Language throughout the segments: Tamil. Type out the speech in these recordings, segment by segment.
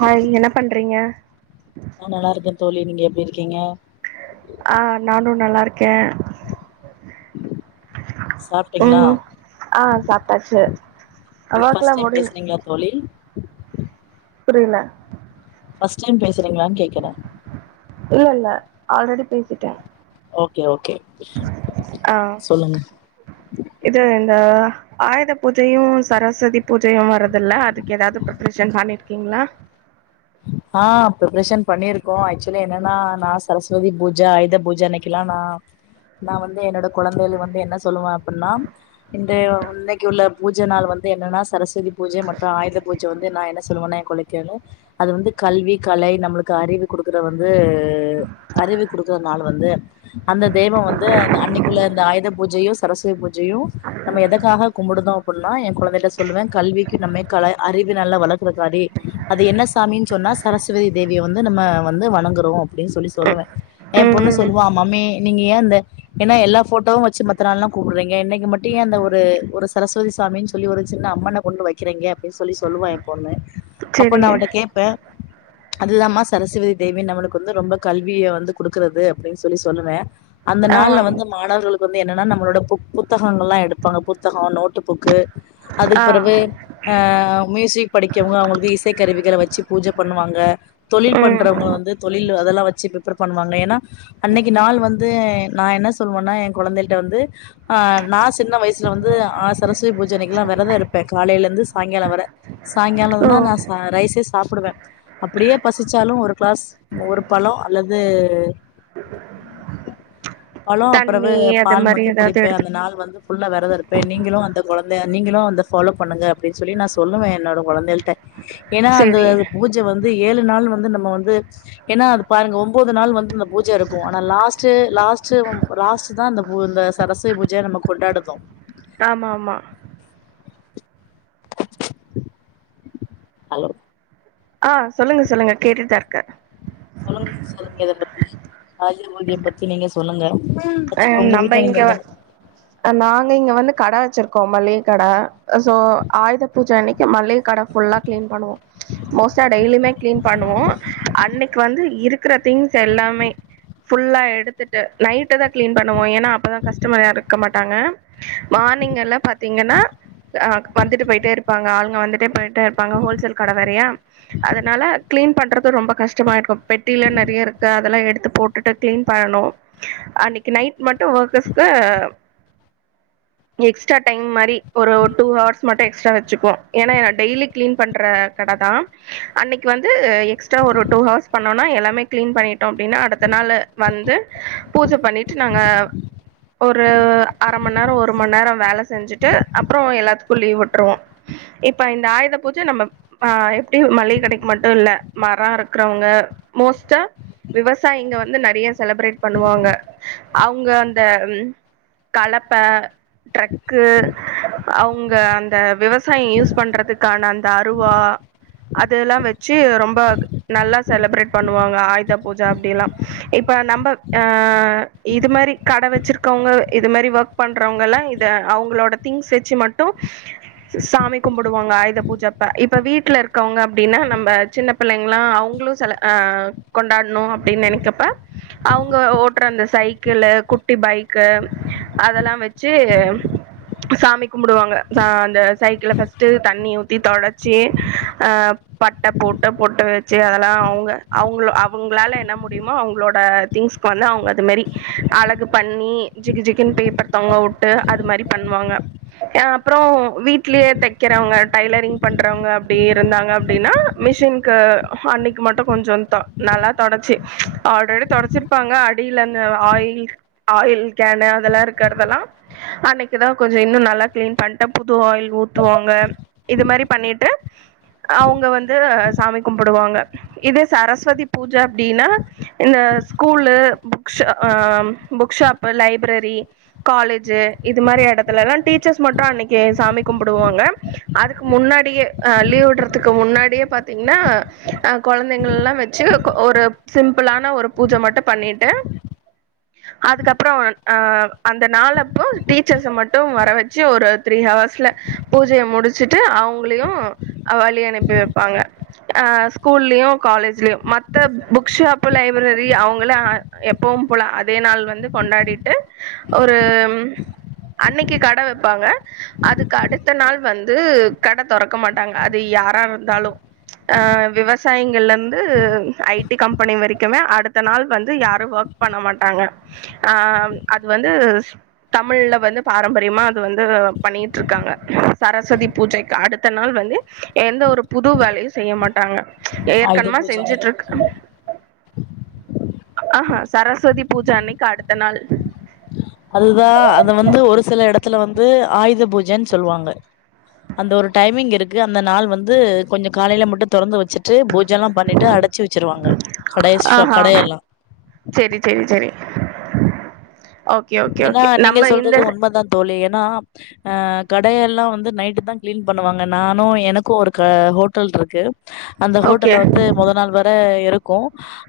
ஹாய் என்ன பண்றிங்க நல்லாருக்க தோழி நீங்க எப்டி இருக்கீங்க ஆ நானு நல்லாருக்க சாப்ட்டீங்களா ம் ஆ சாப்ட்டாச்சு நீங்க ஒர்க்லா ஃபர்ஸ்ட் டைம் முடி பேசறீங்களா தோழி புரியல ஃபர்ஸ்ட் டைம் பேசுறிங்களான் கேக்கற இல்ல இல்ல ஆல்ரெடி பேசிட்டேன் ஓகே ஓகே ஆ சொல்லுங்க இது இந்த ஆயுத பூஜையும் சரஸ்வதி பூஜையும் வருதுல்ல அதுக்கு ஏதாவது பிருப்பரேஷன் பண்ணிருக்கீங்களா ஆ ப்பிருப்பரேஷன் பண்ணியிருக்கோம் ஆக்சுவலி என்னன்னா நா சரஸ்வதி பூஜை ஆயுத பூஜை அன்னைக்கல்லாம் நா நா வந்து என்னோட கொழந்தைள் வந்து என்ன சொல்லுவ அப்டின்னா இந்த இன்னைக்கு உள்ள பூஜை நாள் வந்து என்னன்னா சரஸ்வதி பூஜை மட்டு ஆயுத பூஜை வந்து நா என்ன சொல்லுவனா என் கொழைக் கேளு அது வந்து கல்வி கலை நம்ளுக்கு அறிவு குடுக்குற வந்து அறிவு குடுக்கறனால வந்து அந்த தெவம் வந்து அன்னைக்குள்ள இந்த ஆயுத பூஜையும் சரஸ்வதி பூஜையும் நம்ம எதுக்காக கும்பிடுதோ அப்டினா என் குழந்தைகிட்ட சொல்லுவேன் கல்விக்கும் நம்மே க அறிவு நல்லா வளர்க்குறதுக்காடி அது என்ன சாமின் சொன்னா சரஸ்வதி தேவிய வந்து நம்ம வந்து வணங்குறோம் அப்டின் சொல்லி சொல்லுவேன் ஏ ம் பொண்ணு ம் சொல்லுவா மம்மி நீங்க ஏன் இந்த ஏன்னா எல்லா போட்டோவு வச்சு மத்த நாள் எல்லா கூப்பிடுறீங்க இன்னைக்கு மட்டு எ அந்த ஒரு ஒரு சரஸ்வதி சாமின்னு சொல்லி ஒரு சின்ன அம்மன ஒண்ணு வைக்கிறீங்க அப்டின் சொல்லி சொல்லுவ எ பொண்ணு அப்போ செரி நா அவட்ட கேப்ப அதுதா மா சரஸ்வதி தேவி நம்மளுக்கு வந்து ரொம்ப கல்விய வந்து கொடுக்குறது அப்டின் சொல்லி சொல்லுவ அந்த ஆ நாள்ல வந்து மாணவர்களுக்கு வந்து என்னன்னா நம்மளோட பு புத்தகங்கள் எல்லா எடுப்பாங்க புத்தகோ நோட்டு புக்கு அதுக்கு ஆ பெறவு அ மியூசிக் படிக்கவு அவங்களுக்கு இசை கருவிகள வச்சு பூஜை பண்ணுவாங்க தொழில் ம் பண்றவங்க வந்து தொழில் அதெல்லா வச்சு பிப்பர் பண்ணுவாங்க ஏன்னா அன்னைக்கு நாள் வந்து நா என்ன சொல்லுவன்னா என் கொழந்தையில்ட வந்து ஆ நா சின்ன வயசுல வந்து ஆ சரஸ்வதி பூஜ அன்னைக்கு லா வெறதோ இருப்ப காலையில இருந்து சாயங்காலோ வர சாயங்காலோ ஓ தான் நான் ச ரைஸே சாப் புடுவ அப்படியே பசிச்சாலு ஒரு கிளாஸ் மோர் பழோ அல்லது [inaudible] பழோ அப்புறவு அது பால் மாரி மட்டும் ஏதாவது குடிப்ப எடுத்து அந்த நாள் வந்து ஃபுல்லா வெரத இருப்ப நீங்களு அந்த கொழந்த நீங்களு அந்த ஃபாலோ பண்ணுங்க அப்டின் சொல்லி நா சொல்லுவேன் என்னோட கொழந்தைள்ட ஏன்னா அந்த செரி பூஜ வந்து ஏழு நாள் வந்து நம்ம வந்து ஏன்னா அது பாருங்க ஒம்போது நாள் வந்து அந்த பூஜ இருக்கு ஆனா லாஸ்டு லாஸ்டு லாஸ்ட் தா இந்த பூ இந்த சரஸ்வ பூஜைய நம்ம கொண்டடுதோ ஆமா ஆமா ஹலோ ஆ சொல்லுங்க சொல்லுங்க கேட்டுதா இருக்க சொல்லுங்க சிஸ்டர் நீங்க அத பத்தி ஆய்த பூஜைய பத் தி நீங்க சொல்லுங்க ஆக்சுலா ஒங்க நம்ம வீட்டுல நீங்க இங்க எந்த அ நாங்க இங்க வந்து கட வச்சிருக்கோம் மளிக கட. சோ ஆயுத பூஜை அன்னைக்கு மளிக கட ஃபுல்லா க்ளீன் பண்ணுவோம் மோஸ்ட்டா டெய்லியுமே கிளீன் பண்ணுவோ அன்னைக்கு வந்து இருக்கற திங்ஸ் எல்லாமே ஃபுல்லா எடுத்துட்டு நைட்டு தா கிளீன் பண்ணுவோ ஏன்னா அப்பதா கஸ்டமர் யாரு இருக்க மாட்டாங்க மானிங் எல்லா பாத்தீங்கனா அ வந்துட்டு போயிட்டே இருப்பாங்க ஆளுங்க வந்துட்டே போயிட்டே இருப்பாங்க ஹோல்சேல் கட வேறையா அதனால கிளீன் பண்றது ரொம்ப கஷ்டமாயிருக்கு பெட்டியில நறைய இருக்கு அதெல்லா எடுத்து போட்டுட்டு கிளீன் பண்ணணு அன்னிக்கு நைட் மட்டு ஒர்க்கஸ்கு எக்ஸ்ட்ரா டைம் மாரி ஒரு டூ ஹார்ஸ் மட்டும் எக்ஸ்ட்ரா வச்சுக்குவோ ஏன்னா டெய்லி கிளீன் பண்ற கட தா அன்னைக்கு வந்து எக்ஸ்ட்ரா ஒரு டூ ஹவர்ஸ் பண்ணோனா எல்லாமே கிளீன் பண்ணிட்டோ அப்படின்னா அடுத்த நாளு வந்து பூஜ பண்ணிட்டு நாங்க ஒரு அர மண் நேரம் ஒரு மண் நேரம் வேல செஞ்சுட்டு அப்புறம் எல்லாத்துக்கும் லீவு விட்டுருவோ இப்ப இந்த ஆயுத பூஜ நம்ம ஆ எப்படி மளிகை கடைக்கு மட்டும் இல்ல மரம் அறுக்குறவுங்க மோஸ்டா விவசாயிங்க வந்து நெறைய செலப்ரேட் பண்ணுவாங்க அவுங்க அந்த ம் கலப்ப ட்ரக்கு அவுங்க அந்த விவசாயம் யூஸ் பண்றதுக்கான அந்த அருவா அதுல்லா வச்சு ரொம்ப நல்லா செலப்ரேட் பண்ணுவாங்க ஆயுத பூஜ அப்படில்லா இப்ப நம்ம ஆ இது மாரி கட வச்சிருக்கவுங்க இது மாரி வொர்க் பண்றவுங்கல்லா இத அவுகளோட திங்ஸ் வச்சு மட்டும் சாமி கும்பிடுவாங்க ஆயுத பூஜ அப்ப இப்ப வீட்டுல இருக்கவுங்க அப்படின்னா நம்ம சின்ன பிள்ளைங்களா அவுங்களு சில அ கொண்டாடணு அப்படின்னு நினைக்கப்ப அவுங்க ஓட்டுற அந்த சைக்கிளு குட்டி பைக்கு அதெல்லா வச்சு சாமி கும்பிடுவாங்க அந்த சைக்கிள ஃபர்ஸ்ட்டு தண்ணி ஊத்தி தொடச்சு அ பட்ட போட்டு பொட்டு வச்சு அதெல்லா அவுங்க அவுங்கள அவுங்களால என்ன முடியுமோ அவுங்களோட திங்ஸ்க்கு வந்து அவுங்க அது மாரி அழகு பண்ணி ஜிகு ஜிகுன் பேப்பர் தொங்க உட்டு அது மாரி பண்ணுவாங்க ஏ அப்புறோ வீட்லயே தைக்கிறவுங்க டைலரிங் பண்றவுங்க அப்டியே இருந்தாங்க அப்படின்னா மிஷின்க்கு அன்னைக்கு மட்டும் கொஞ்சோ த நல்லா தொடச்சி ஆல்ரெடி தொடச்சி இருப்பாங்க அடியில அந்த ஆயில் ஆயில் கேன் அதெல்லா இருக்குறதெல்லா அன்னைக்குதா கொஞ்சோ இன்னும் நல்லா கிளீன் பண்ணிட்டு புது ஆயில் ஊத்துவாங்க இது மாரி பண்ணிட்டு அவுங்க வந்து சாமி கும்பிடுவாங்க இது சரஸ்வதி பூஜ அப்படின்னா இந்த school books book shop library college இது மாரி இடத்துலலா டீச்சர்ஸ் மட்டும் அன்னைக்கு சாமி கும்பிடுவாங்க அதுக்கு முன்னாடியே அ லீவு விடுறதுக்கு முன்னாடியே பாத்தீங்கன்னா அ கொழந்தைங்கல்லா வச்சு ஒரு சிம்பிளான ஒரு பூஜ மட்டும் பண்ணிட்டு அதுக்கப்புறம் அந்த நாள் அப்போ டீச்சர்ஸ மட்டும் வர வச்சு ஒரு த்ரீ ஹவர்ஸ்ல பூஜைய முடிச்சுட்டு அவுங்களையும் வழி அனுப்பி வைப்பாங்க ஆ ஸ்கூல்லயும் காலேஜ்லயும் மத்த புக் ஷாப் ல பிப்ரரி அவுங்கல்லா எப்பவும் போல அதே நாள் வந்து கொண்டாடிட்டு ஒரு ம் அன்னைக்கு கடை வப்பாங்க அதுக்கு அடுத்த நாள் வந்து கட தொறக்க மாட்டாங்க அது யாரா இருந்தாலும் ஆ விவசாயிங்கள்ல இருந்து ஐடி கம்பெனி வரைக்கு குமே அடுத்த நாள் வந்து யாரும் வொர்க் பண்ண மாட்டாங்க அ அது வந்து தமிழ்ல வந்து பாரம்பரியமா அது வந்து பண்ணிட்டு இருக்காங்க சரஸ்வதி பூஜைக்கு அடுத்த நாள் வந்து எந்த ஒரு புது வேலையும் செய்ய மாட்டாங்க ஆயுத ஏற்கனமா பூஜ செஞ்சுட்டு அன்னைக்கி இருக் ஆ ஹா சரஸ்வதி பூஜ அன்னைக்கு அடுத்த நாள் அதுதா அத வந்து ஒரு சில இடத்துல வந்து ஆய்த பூஜன் சொல்லுவாங்க அந்த ஒரு டைமிங் இருக்கு அந்த நாள் வந்து கொஞ்சோ காலையில மட்டும் தொறந்து வச்சுட்டு பூஜல்லா பண்ணிட்டு அடுத் வச்சு வச்சிருவாங்க கடை ஷாப் கடையெல்லா செரி செரி செரி ஓக் ஏனா நீங்க சொல்றது உண்மதா தோழி ஏனா அ கடையெல்லா வந்து நைட்டு்தான் கிளீன் பண்ணுவாங்க நானு எனக்கு ஒரு ஹோட்டல் இருக்கு அந்த ஓகே ஹோட்டல்ல வந்து மொத நாள் வர இருக்கு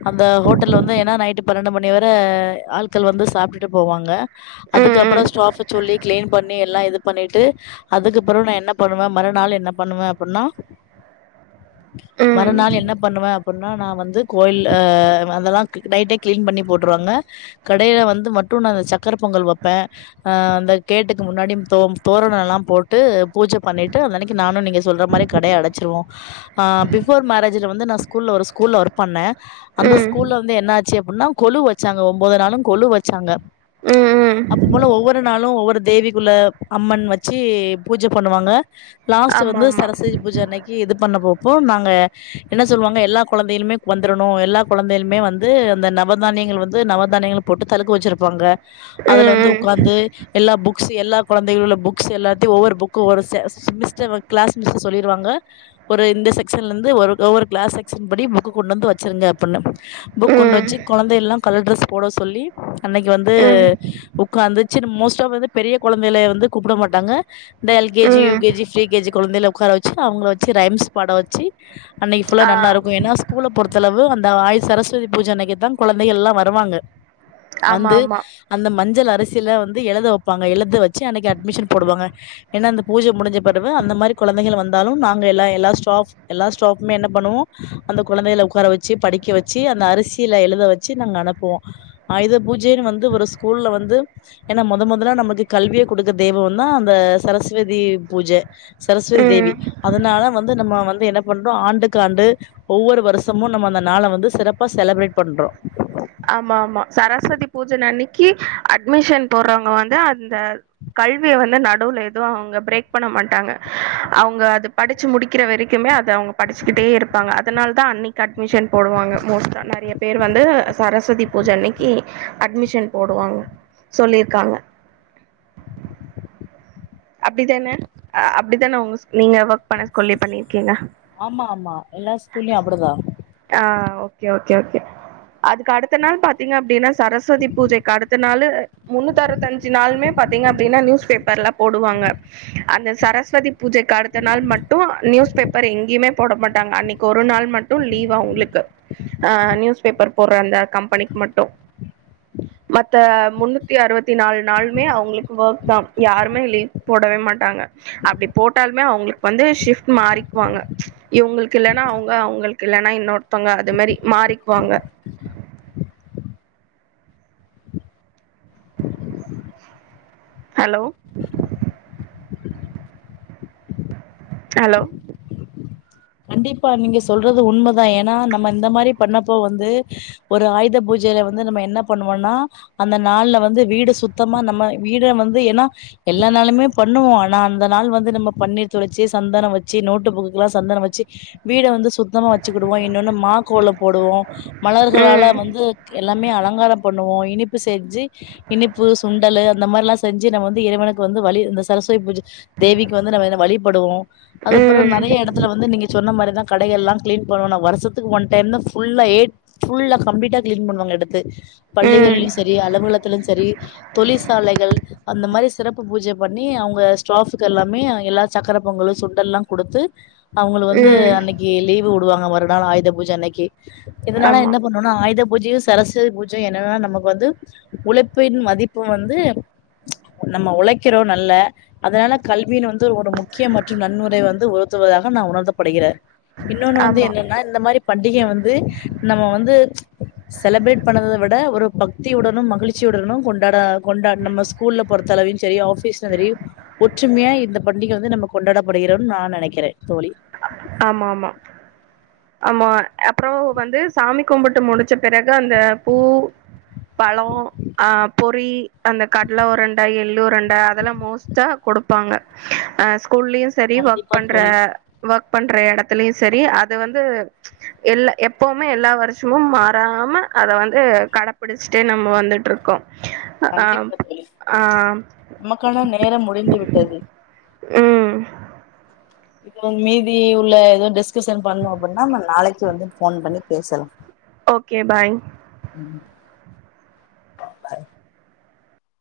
அந்த ஹோட்டல்ல வந்து ஏனா நைட்டு பன்னெண்டு மணி வர ஆட்கள் வந்து சாப்ட்டுட்டு போவாங்க ம் அதுக்கப்றோ ம் ஸ்டாஃப் சொல்லி கிளீன் பண்ணி எல்லா இது பண்ணிட்டு அதுக்கப்பிறவு நா என்ன பண்ணுவ மறுநாள் என்ன பண்ணுவ அப்டினா ம் மறுநாள் என்ன பண்ணுவ அப்பனா நா வந்து கோயில் அதெல்லா நைட்டே கிளீன் பண்ணி போட்டுருவாங்க கடைல வந்து மட்டு உணவு சக்கர பொங்கல் வெப்ப அ அந்த கேட்டுக்கு முன்னாடி தோ தோரோணொல்லா போட்டு பூஜ பண்ணிட்டு அந்தன்னைக்கு நானு நீங்க சொல்ற மாரி கடைய அடச்சிருவோ ஆ பிஃபோர் மேரேஜ்ல வந்து நா ஸ்கூல ஒரு ஸ்கூல்ல ஒர்க் பண்ண அந்த ம் ஸ்கூல்ல வந்து என்ன ஆச்சு அப்டினா கொலு வெச்சாங்க ஒன்பது நாளு கொளு வெச்சாங்க ம் ம் அப்பன் போல ஒவ்வொரு நாளு ஒவ்வொரு தேவிக்குள்ள அம்மன் வெச்சு பூஜ பண்ணுவாங்க லாஸ்ட் ஆமா வந்து ஆமா ம் சரஸ்வதி பூஜ அன்னைக்கு இது பண்ணப்போபோ நாங்க என்ன சொல்லுவாங்க எல்லா கொழந்தைங்ளுமே வந்துரணு எல்லா கொழந்தைங்ளுமே வந்து அந்த நவதானியங்கள் வந்து நவதானியங்கள் போட்டு தலுக்கு வெச்சிருப்பாங்க அதுல வந்து ம் உக்காந்து எல்லா புக்ஸ் எல்லா கொழந்தைகளோ உள்ள புக்ஸ் எல்லாத்தையு ஒவ்வொரு புக்கு ஒரு செ ஸ் மிஸ்டர் கிளாஸ் மிஸ்ட்ட சொல்லிருவாங்க ஒரு இந்த செக்ஷன்ல இருந்து ஒரு ஒவ்வொரு கிளாஸ் செக்ஷன் படி புக் கொண்டு வந்து வெச்சுருங்க பண்ணு புக் கொண்டு ம் வெச்சு கொழந்தயல்லா கலர் ட்ரஸ் போட சொல்லி அன்னைக்கு வந்து ம் உக்காந்துச்சு மோஸ்ட் ஆஃப் வந்து பெரிய கொழந்தைய வந்து கூப்ட மாட்டாங்க இந்த எல் கே ஜி, யு ம் K G, pre K G கொழந்தையில உக்கார வெச்சு அவுங்கள வெச்சு ரைம்ஸ் பாட வெச்சு அன்னைக்கு ஃபுல்லா ஆ நல்லா இருக்கு எனா ஸ் கூல பொறுத்தளவு அந்த ஆயு சரஸ்வதி பூஜ அன்னைக்குதான் கொழந்தைகள் எல்லா வருவாங்க ஆமா வந்து ஆமா அந்த மஞ்சள் அரிசில வந்து எழுத வெப்பாங்க எழுத வெச்சு அன்னைக்கு அட்மிஷன் போடுவாங்க ஏனா அந்த பூஜ முடிஞ்ச பிறவு அந்த மாரி கொழந்தைகள் வந்தாலு நாங்க எல்லா எல்லா ஸ்டாஃப் எல்லா ஸ்டாஃப்மே என்ன பண்ணுவோ அந்த கொழந்தைகள உக்கார வெச்சு படிக்க வெச்சு அந்த அரிசில எழுத வெ ச்சு நாங்க அனுப்புவோ ஆயுத பூஜைன்னு வந்து ஒரு ஸ்கூல்ல வந்து ஏனா மொத மொதலா நமக்கு கல்வியை குடுக்க தெய்வந்தா அந்த சரஸ்வதி பூஜ சரஸ்வதி தேவி ம் அதனால வந்து நம்ம வந்து என்ன பண்றோ ஆண்டுக்கு ஆண்டு ஒவ்வொரு வருஷமு நம்ம அந்த நாள வந்து சிறப்பா செலப்ரேட் பண்றோ ஆமாமா சரஸ்வதி பூஜ அன்னைக்கு அட்மிஷன் போடுறவங்க வந்து அந்த கல்விய வந்து நடுவுல எதுவு அவுங்க பிரேக் பண்ண மாட்டாங்க அவுங்க அது படிச்சு முடிக்கிற வெரைக்குமே அத அவுங்க படிச்சுகிட்டே இருப்பாங்க அதனாலதா அன்னைக்கு அட்மிஷன் போடுவாங்க மோஸ்ட்டா நெறைய பேர் வந்து சரஸ்வதி பூஜ அன்னைக்கு அட்மிஷன் போடுவாங்க சொல்லியிருக்காங்க அப்டிதான அப்டிதான உங்க நீங்க ஒர்க் பண்ண ஸ்கூல்லயு பண்ணிருக்கீங்க ஆமாமா எல்லா ஸ்கூல்லயு அப்டிதா ஆ ஓகே ஓகே ஓகே அதுக்கு அடுத்த நாள் பாத்தீங்க அப்டினா சரஸ்வதி பூஜைக்கு அடுத்த நாளு முன்னூத்து அறுவத்தஞ்சு நாள்மே பாத்தீங்க அப்டினா நியூஸ் பேப்பர்ல போடுவாங்க அந்த சரஸ்வதி பூஜைக்கு அடுத்த நாள் மட்டு நியூஸ் பேப்பர் எங்யுமே போட மாட்டாங்க அன்னைக்கு ஒரு நாள் மட்டு லீவு அவுங்களுக்கு ஆ நியூஸ் பேப்பர் போடுற அந்த கம்பெனிக்கு மட்டு மத்த முன்னூத்தி அறுவத்தி நாள் நாள்மே அவுங்களுக்கு ஒர்க்தா யாரு மே லீவ் போடவே மாட்டாங்க அப்டி போட்டாலுமே அவுங்களுக்கு வந்து ஷிஃப்ட் மாறிக்குவாங்க இவங்களுக்கு இல்லனா அவுங்க அவுங்களுக்கு இல்லனா இன்னொருத்தவங்க அது மாறி மாறிக்குவாங்க ஹலோ ஹலோ கண்டிப்பா நீங்க சொல்றது உண்மதா ஏனா நம்ம இந்த மாரி பண்ணப்பொ வந்து ஒரு ஆயுத பூஜைல வந்து நம்ம என்ன பண்ணுவொன்னா அந்த நாள்ல வந்து வீடு சுத்தமா நம்ம வீட வந்து எனா எல்லா நாளுமே பண்ணுவோ ஆனா அந்த நாள் வந்து நம்ம பன்னீர் தொளிச்சி சந்தனொ வச்சி நோட்டு புக்குக்குலா சந்தனொ வச்சி வீட வந்து சு சுத்தமா வச்சுக்குடுவோ இன்னொன்னு மா கோலப் போடுவோம் மலர்களால ம் வந்து எல்லாமே அலங்கார பண்ணுவோ இனிப்பு செஞ்சி இனிப்பு சுண்டலு அந்த மாரிலா செஞ்சி நம்ம வந்து இறைவனுக்கு வந்து வழி இந்த சரஸ்வதி பூஜ தேவிக்கு வந்து நம்ம இத வழிபடுவோ அதப்பறோ ம் நெறைய எடத்துல வந்து நீங்க சொன்ன மாரிதா கடை எல்லா கிளீன் பண்ணோனு வருஷத்துக்கு ஒன் டைம்தா ஃபுல்லா ஏ ஃபுல்லா கம்ப்ளீட்டா கிளீன் பண்ணுவாங்க எடுத்து ம் பள்ளிகள்லயு சரி அலுவலத்துலயு சரி தொழிற்சாலைகள் அந்த மாரி சிறப்பு பூஜை பண்ணி அவங்க ஸ்டாஃபுக்கெல்லாமே எல்லா சக்கர பொங்கலு சுண்டல்லா குடுத்து அவுங்கள வந்து ம் அன்னைக்கி லீவு உடுவாங்க மறுநாள் ஆயுத பூஜ அன்னைக்கி இதனால ஆமா என்ன பண் இன்னொன்னு ஆயுத பூஜையு சரஸ்வதி பூஜையு என்னன்னா நமக்கு வந்து உழைப்பின் மதிப்பு வந்து நம்ம உழைக்கிறோ நல்ல அதனால கல்வீன் வந்த் து ஒரு முக்கிய மற்றும் நன்முறை வந்து உறுத்துவதாக நா உணர்த்தப்படுகிறே இன்னொன்னு வந்து ஆமா என்னன்னா இந்த மாரி பண்டிகை வந்து நம்ம வந்து செலப்ரேட் பண்ணத விட ஒரு பக்தியுடனு மகிழ்ச்சியுடனு கொண்டாட கொண்டாட் நம்மஸ் ஸ்கூல்ல பொறுத்தளவையு சரி ஆபீஸ்ல தரீவ் ஒற்றுமையா இந்த பண்டிகை வந்து நம்ம கொண்டாடப்படுகிறோன் நா நெனைக்கிறே தோழி ஆமா ஆமா ஆமா அப்றோ வந்து சாமி கும்புட்டு முடிச்ச பிறகு அந்த பூ பழோ ஆஹ் பொறி அந்த கட்ல உருண்ட எள்ளுருண்ட அதெல்லா மோஸ்ட்டா கொடுப்பாங்க ஆ ஸ்கூல்லயு சரி ஒர்க் கண்டிப்பா பண்ற தோழி ஒர்க் பண்ற எடத்துலயு சரி அத வந்து எல்ல எப்பவுமே எல்லா வருஷமு மாறாம அத வந்து கடப்பிடிச்ட்டே நம்ம வந்துட்ருக்கோ ய கண்டிப்பா தோழ நமக்கான நேரம் முடிந்து விட்டது உம் மீதி உள்ள எது டிஸ் துஸன் பண்ணு அப்புட்னா நம்ம நாளைக்கு வந்து போன் பண்ணி பேசலா ஓகே பாய்